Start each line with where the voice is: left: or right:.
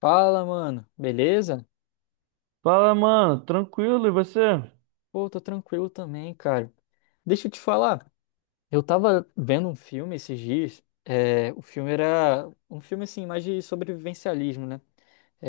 left: Fala, mano. Beleza?
right: Fala, mano. Tranquilo, e você?
left: Pô, tô tranquilo também, cara. Deixa eu te falar. Eu tava vendo um filme esses dias. O filme era um filme assim, mais de sobrevivencialismo, né?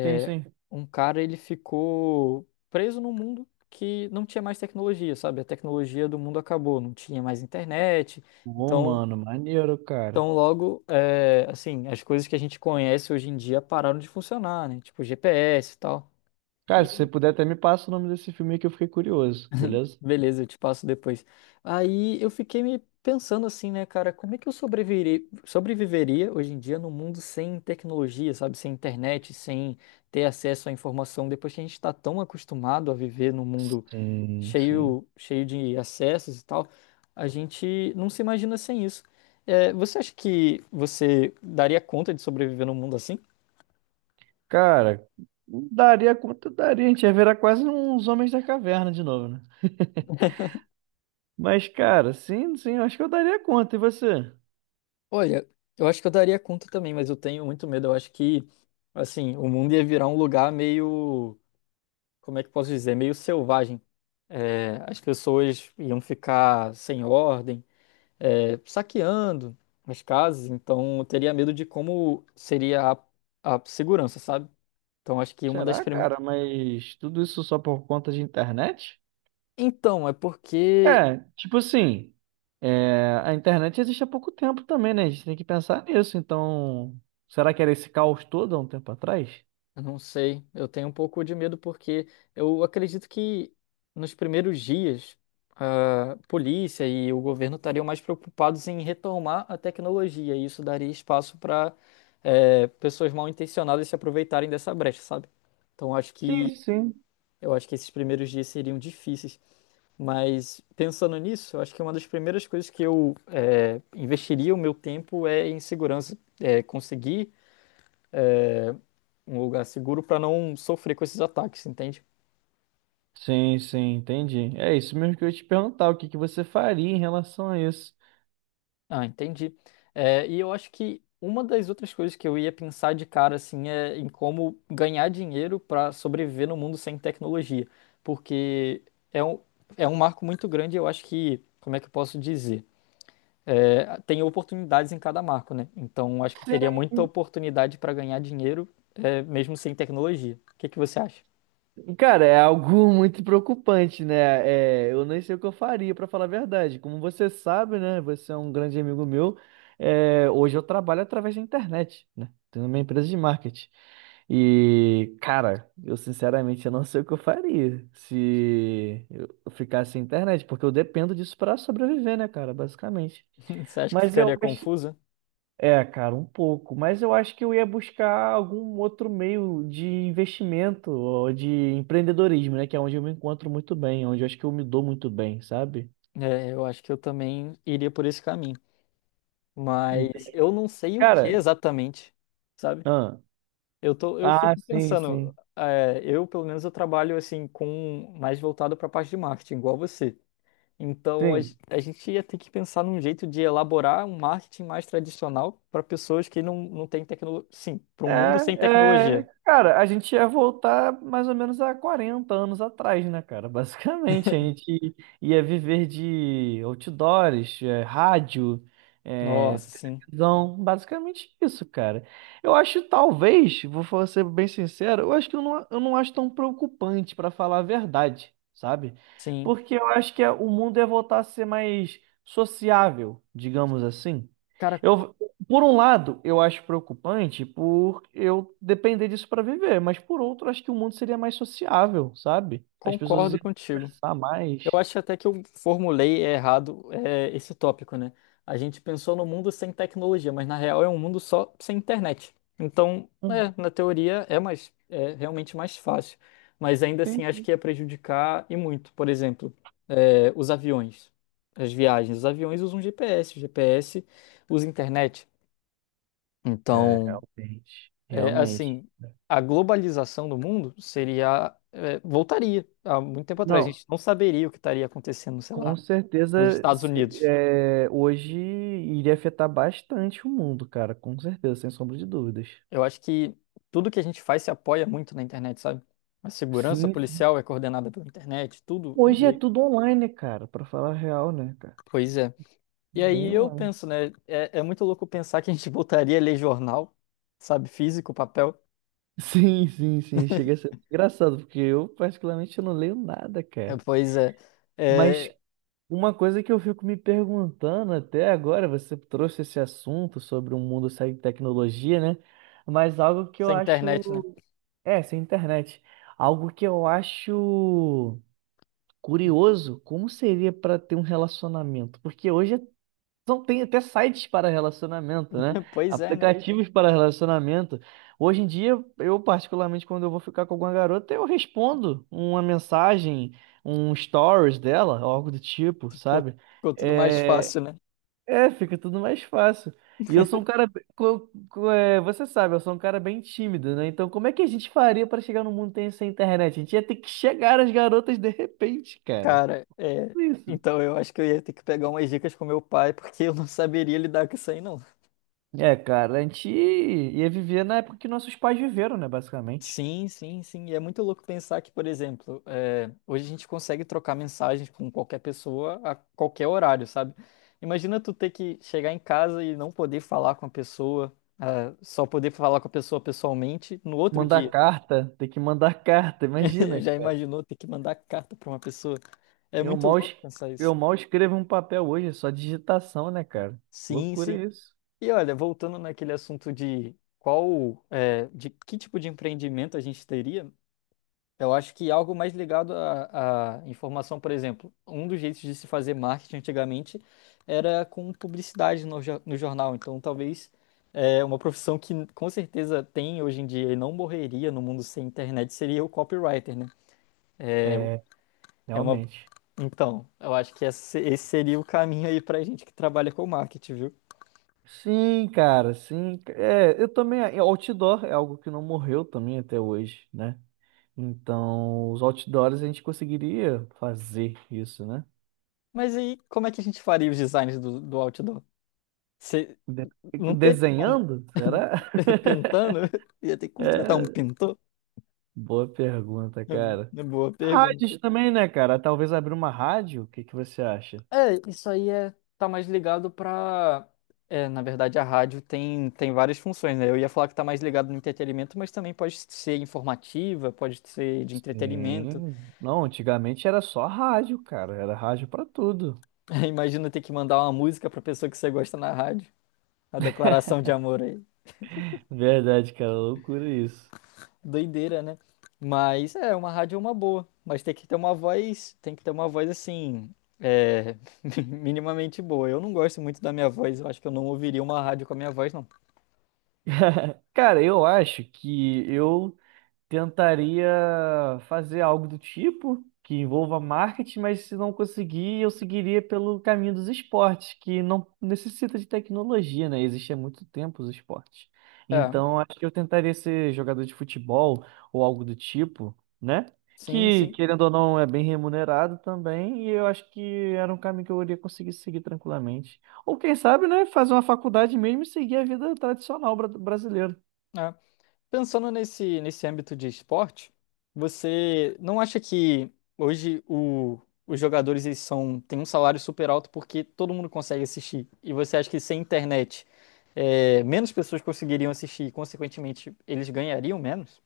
right: Sim, sim.
left: Um cara ele ficou preso num mundo que não tinha mais tecnologia, sabe? A tecnologia do mundo acabou, não tinha mais internet.
right: Bom,
left: Então,
right: mano, maneiro, cara.
left: então logo, assim, as coisas que a gente conhece hoje em dia pararam de funcionar, né? Tipo GPS e tal.
right: Cara, se você puder até me passa o nome desse filme aí que eu fiquei curioso, beleza?
left: Beleza, eu te passo depois. Aí eu fiquei me pensando assim, né, cara, como é que eu sobreviveria, sobreviveria hoje em dia num mundo sem tecnologia, sabe, sem internet, sem ter acesso à informação, depois que a gente está tão acostumado a viver num mundo
right: Sim, sim.
left: cheio, cheio de acessos e tal, a gente não se imagina sem isso. É, você acha que você daria conta de sobreviver num mundo assim?
right: Cara, daria quanto daria, a gente ia virar quase uns Homens da Caverna de novo, né? Mas, cara, sim, sim, eu acho que eu daria conta. E você?
left: Olha, eu acho que eu daria conta também, mas eu tenho muito medo. Eu acho que, assim, o mundo ia virar um lugar meio como é que eu posso dizer, meio selvagem. As pessoas iam ficar sem ordem, saqueando as casas, então eu teria medo de como seria a segurança, sabe? Então acho que uma das
right: Será, cara? Mas tudo isso só por conta de internet?
left: Então, é porque
right: É, tipo assim, a internet existe há pouco tempo também, né? A gente tem que pensar nisso. Então, será que era esse caos todo há um tempo atrás?
left: eu não sei, eu tenho um pouco de medo porque eu acredito que nos primeiros dias a polícia e o governo estariam mais preocupados em retomar a tecnologia e isso daria espaço para pessoas mal intencionadas se aproveitarem dessa brecha, sabe? Então acho
right: Sim,
left: que
right: sim.
left: eu acho que esses primeiros dias seriam difíceis, mas pensando nisso, eu acho que uma das primeiras coisas que eu investiria o meu tempo é em segurança, é conseguir eh, um lugar seguro para não sofrer com esses ataques, entende?
right: Sim, sim, entendi. É isso mesmo que eu ia te perguntar, o que que você faria em relação a isso?
left: Ah, entendi. É, e eu acho que uma das outras coisas que eu ia pensar de cara assim é em como ganhar dinheiro para sobreviver no mundo sem tecnologia, porque é um, é um marco muito grande. Eu acho que, como é que eu posso dizer? É, tem oportunidades em cada marco, né? Então acho que teria muita oportunidade para ganhar dinheiro, é, mesmo sem tecnologia. O que que você acha?
right: Cara, é algo muito preocupante, né? É, eu nem sei o que eu faria, pra falar a verdade. Como você sabe, né? Você é um grande amigo meu. Hoje eu trabalho através da internet, né? Tenho uma empresa de marketing. E, cara, eu sinceramente eu não sei o que eu faria se eu ficasse sem internet, porque eu dependo disso pra sobreviver, né, cara? Basicamente.
left: Você acha que
right: Mas eu
left: ficaria
right: acho,
left: confusa?
right: cara, um pouco, mas eu acho que eu ia buscar algum outro meio de investimento ou de empreendedorismo, né? Que é onde eu me encontro muito bem, onde eu acho que eu me dou muito bem, sabe?
left: É, eu acho que eu também iria por esse caminho. Mas
right: Ente-
left: eu não sei o que
right: Cara,
left: exatamente, sabe?
right: ah,
left: Eu fico
right: sim,
left: pensando,
right: sim,
left: é, eu pelo menos eu trabalho assim com mais voltado para a parte de marketing, igual você. Então
right: sim.
left: a gente ia ter que pensar num jeito de elaborar um marketing mais tradicional para pessoas que não, não têm tecnologia. Sim, para um mundo sem
right: É, é,
left: tecnologia.
right: cara, a gente ia voltar mais ou menos há 40 anos atrás, né, cara? Basicamente, a gente ia viver de outdoors, é, rádio, é,
left: Nossa, sim,
right: televisão, basicamente isso, cara. Eu acho, talvez, ser bem sincero, eu acho que eu não acho tão preocupante, pra falar a verdade, sabe?
left: sim.
right: Porque eu acho que o mundo ia voltar a ser mais sociável, digamos assim.
left: Cara,
right: Eu, por um lado, eu acho preocupante por eu depender disso para viver, mas por outro, acho que o mundo seria mais sociável, sabe? As pessoas
left: concordo
right: iam
left: contigo.
right: conversar mais.
left: Eu acho até que eu formulei errado, é, esse tópico, né? A gente pensou no mundo sem tecnologia, mas na real é um mundo só sem internet. Então,
right: Hum,
left: é, na teoria é mais, é realmente mais fácil. Mas ainda assim acho
right: sim.
left: que ia prejudicar e muito. Por exemplo, é, os aviões, as viagens. Os aviões usam GPS, o GPS usa internet.
right: É,
left: Então,
right: realmente,
left: é,
right: realmente.
left: assim, a globalização do mundo seria, é, voltaria há muito tempo atrás. A
right: Não,
left: gente não saberia o que estaria acontecendo, sei
right: com
left: lá nos
right: certeza,
left: Estados Unidos.
right: hoje iria afetar bastante o mundo, cara, com certeza, sem sombra de dúvidas.
left: Eu acho que tudo que a gente faz se apoia muito na internet, sabe? A segurança
right: Sim,
left: policial é coordenada pela internet, tudo é
right: hoje é
left: meio.
right: tudo online, né, cara, para falar a real, né, cara?
left: Pois é. E
right: Bem
left: aí eu
right: online.
left: penso, né? É muito louco pensar que a gente voltaria a ler jornal, sabe? Físico, papel.
right: Sim, sim, sim. Chega a ser engraçado, porque eu, particularmente, eu não leio nada,
left: É,
right: cara.
left: pois é.
right: Mas
left: É,
right: uma coisa que eu fico me perguntando até agora, você trouxe esse assunto sobre um mundo sem tecnologia, né? Mas algo que eu
left: sem internet, né?
right: acho. É, sem internet. Algo que eu acho curioso, como seria para ter um relacionamento? Porque hoje tem até sites para relacionamento, né?
left: Pois é, né?
right: Aplicativos para relacionamento. Hoje em dia, eu particularmente, quando eu vou ficar com alguma garota, eu respondo uma mensagem, um stories dela, ou algo do tipo,
left: Ficou,
right: sabe?
left: ficou tudo mais
right: É,
left: fácil, né?
right: fica tudo mais fácil. E eu sou um cara, você sabe, eu sou um cara bem tímido, né? Então, como é que a gente faria para chegar no mundo sem internet? A gente ia ter que chegar às garotas de repente, cara.
left: Cara, é.
right: É isso.
left: Então eu acho que eu ia ter que pegar umas dicas com meu pai, porque eu não saberia lidar com isso aí, não.
right: É, cara, a gente ia viver na época que nossos pais viveram, né, basicamente.
left: Sim, sim, sim. E é muito louco pensar que, por exemplo, eh, hoje a gente consegue trocar mensagens com qualquer pessoa a qualquer horário, sabe? Imagina tu ter que chegar em casa e não poder falar com a pessoa, ah, só poder falar com a pessoa pessoalmente no outro
right: Mandar
left: dia.
right: carta, ter que mandar carta, imagina,
left: Já
right: cara.
left: imaginou ter que mandar carta para uma pessoa? É
right: Eu
left: muito
right: mal,
left: louco
right: es-
left: pensar isso.
right: eu mal escrevo um papel hoje, é só digitação, né, cara?
left: Sim,
right: Loucura
left: sim.
right: isso.
left: E olha, voltando naquele assunto de qual, eh, de que tipo de empreendimento a gente teria, eu acho que algo mais ligado à informação, por exemplo, um dos jeitos de se fazer marketing antigamente era com publicidade no jornal. Então, talvez é uma profissão que com certeza tem hoje em dia e não morreria no mundo sem internet seria o copywriter, né?
right: É,
left: É uma...
right: realmente.
left: Então, eu acho que esse seria o caminho aí pra gente que trabalha com marketing, viu?
right: Sim, cara, sim. É, eu também. Outdoor é algo que não morreu também até hoje, né? Então, os outdoors a gente conseguiria fazer isso, né?
left: Mas aí, como é que a gente faria os designs do outdoor? Cê-
right: De-
left: Não teria como.
right: Desenhando? Será?
left: Pintando? Ia ter que contratar um
right: É,
left: pintor?
right: boa pergunta, cara.
left: É boa pergunta.
right: Rádios também, né, cara? Talvez abrir uma rádio, o que que você acha?
left: É, isso aí é, tá mais ligado pra. É, na verdade, a rádio tem, tem várias funções, né? Eu ia falar que tá mais ligado no entretenimento, mas também pode ser informativa, pode ser de entretenimento.
right: Sim. Não, antigamente era só rádio, cara. Era rádio pra tudo.
left: Imagina ter que mandar uma música pra pessoa que você gosta na rádio. A declaração de amor aí.
right: Verdade, cara, loucura isso.
left: Doideira, né? Mas é, uma rádio é uma boa. Mas tem que ter uma voz, tem que ter uma voz assim, é, minimamente boa. Eu não gosto muito da minha voz, eu acho que eu não ouviria uma rádio com a minha voz, não.
right: Cara, eu acho que eu tentaria fazer algo do tipo que envolva marketing, mas se não conseguir, eu seguiria pelo caminho dos esportes, que não necessita de tecnologia, né? Existe há muito tempo os esportes.
left: É.
right: Então, acho que eu tentaria ser jogador de futebol ou algo do tipo, né?
left: Sim,
right: Que,
left: sim.
right: querendo ou não, é bem remunerado também, e eu acho que era um caminho que eu iria conseguir seguir tranquilamente. Ou quem sabe, né, fazer uma faculdade mesmo e seguir a vida tradicional brasileira.
left: É. Pensando nesse âmbito de esporte, você não acha que hoje os jogadores eles são, têm um salário super alto porque todo mundo consegue assistir? E você acha que sem internet, é, menos pessoas conseguiriam assistir e, consequentemente, eles ganhariam menos?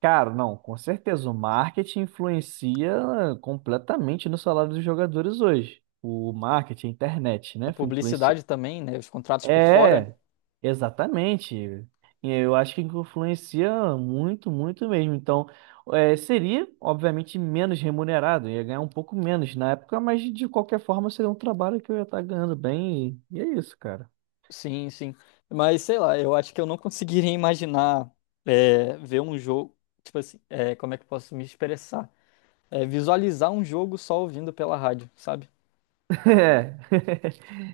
right: Cara, não, com certeza. O marketing influencia completamente no salário dos jogadores hoje. O marketing, a internet,
left: A
right: né? foi Influencia.
left: publicidade também, né? Os contratos por fora.
right: É, exatamente. Eu acho que influencia muito, muito mesmo. Então, seria, obviamente, menos remunerado. Ia ganhar um pouco menos na época, mas de qualquer forma seria um trabalho que eu ia estar ganhando bem. E é isso, cara.
left: Sim, sim. Mas sei lá, eu acho que eu não conseguiria imaginar é, ver um jogo. Tipo assim, é, como é que eu posso me expressar? É, visualizar um jogo só ouvindo pela rádio, sabe?
right: É.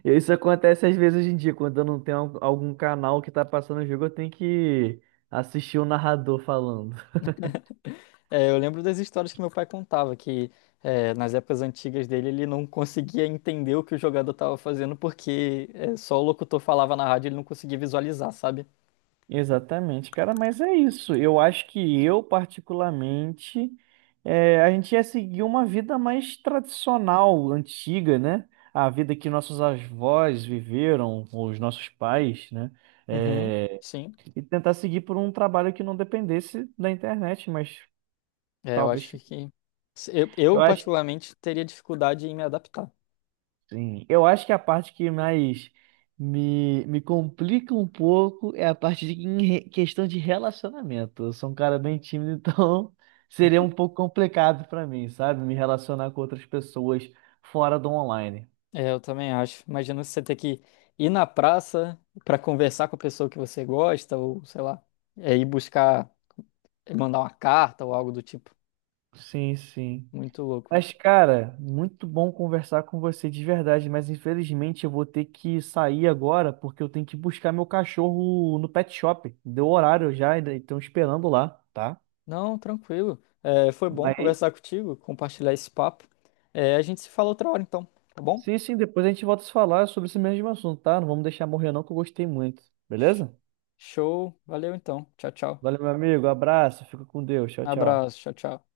right: Isso acontece às vezes hoje em dia, quando eu não tenho algum canal que tá passando o jogo, eu tenho que assistir o narrador falando.
left: É, eu lembro das histórias que meu pai contava, que é, nas épocas antigas dele ele não conseguia entender o que o jogador estava fazendo porque é, só o locutor falava na rádio e ele não conseguia visualizar, sabe?
right: Exatamente, cara, mas é isso. Eu acho que eu, particularmente, a gente ia seguir uma vida mais tradicional, antiga, né? A vida que nossos avós viveram, ou os nossos pais, né?
left: Uhum,
right: Eh,
left: sim.
right: e tentar seguir por um trabalho que não dependesse da internet, mas
left: É, eu
right: talvez
left: acho
right: que.
left: que. Eu,
right: Eu acho.
left: particularmente, teria dificuldade em me adaptar.
right: Sim, eu acho que a parte que mais me, me complica um pouco é a parte de questão de relacionamento. Eu sou um cara bem tímido, então seria um pouco complicado pra mim, sabe? Me relacionar com outras pessoas fora do online.
left: É, eu também acho. Imagina você ter que ir na praça para conversar com a pessoa que você gosta, ou sei lá, é, ir buscar, mandar uma carta ou algo do tipo.
right: Sim, sim.
left: Muito louco.
right: Mas, cara, muito bom conversar com você de verdade, mas infelizmente eu vou ter que sair agora porque eu tenho que buscar meu cachorro no pet shop. Deu horário já, ainda estão esperando lá, tá?
left: Não, tranquilo. É, foi bom
right: Mas
left: conversar contigo, compartilhar esse papo. É, a gente se fala outra hora, então, tá bom?
right: sim, sim, depois a gente volta a se falar sobre esse mesmo assunto, tá? Não vamos deixar morrer não, que eu gostei muito. Beleza?
left: Show. Valeu, então. Tchau, tchau.
right: Valeu, meu amigo. Abraço. Fica com Deus. Tchau, tchau.
left: Abraço. Tchau, tchau.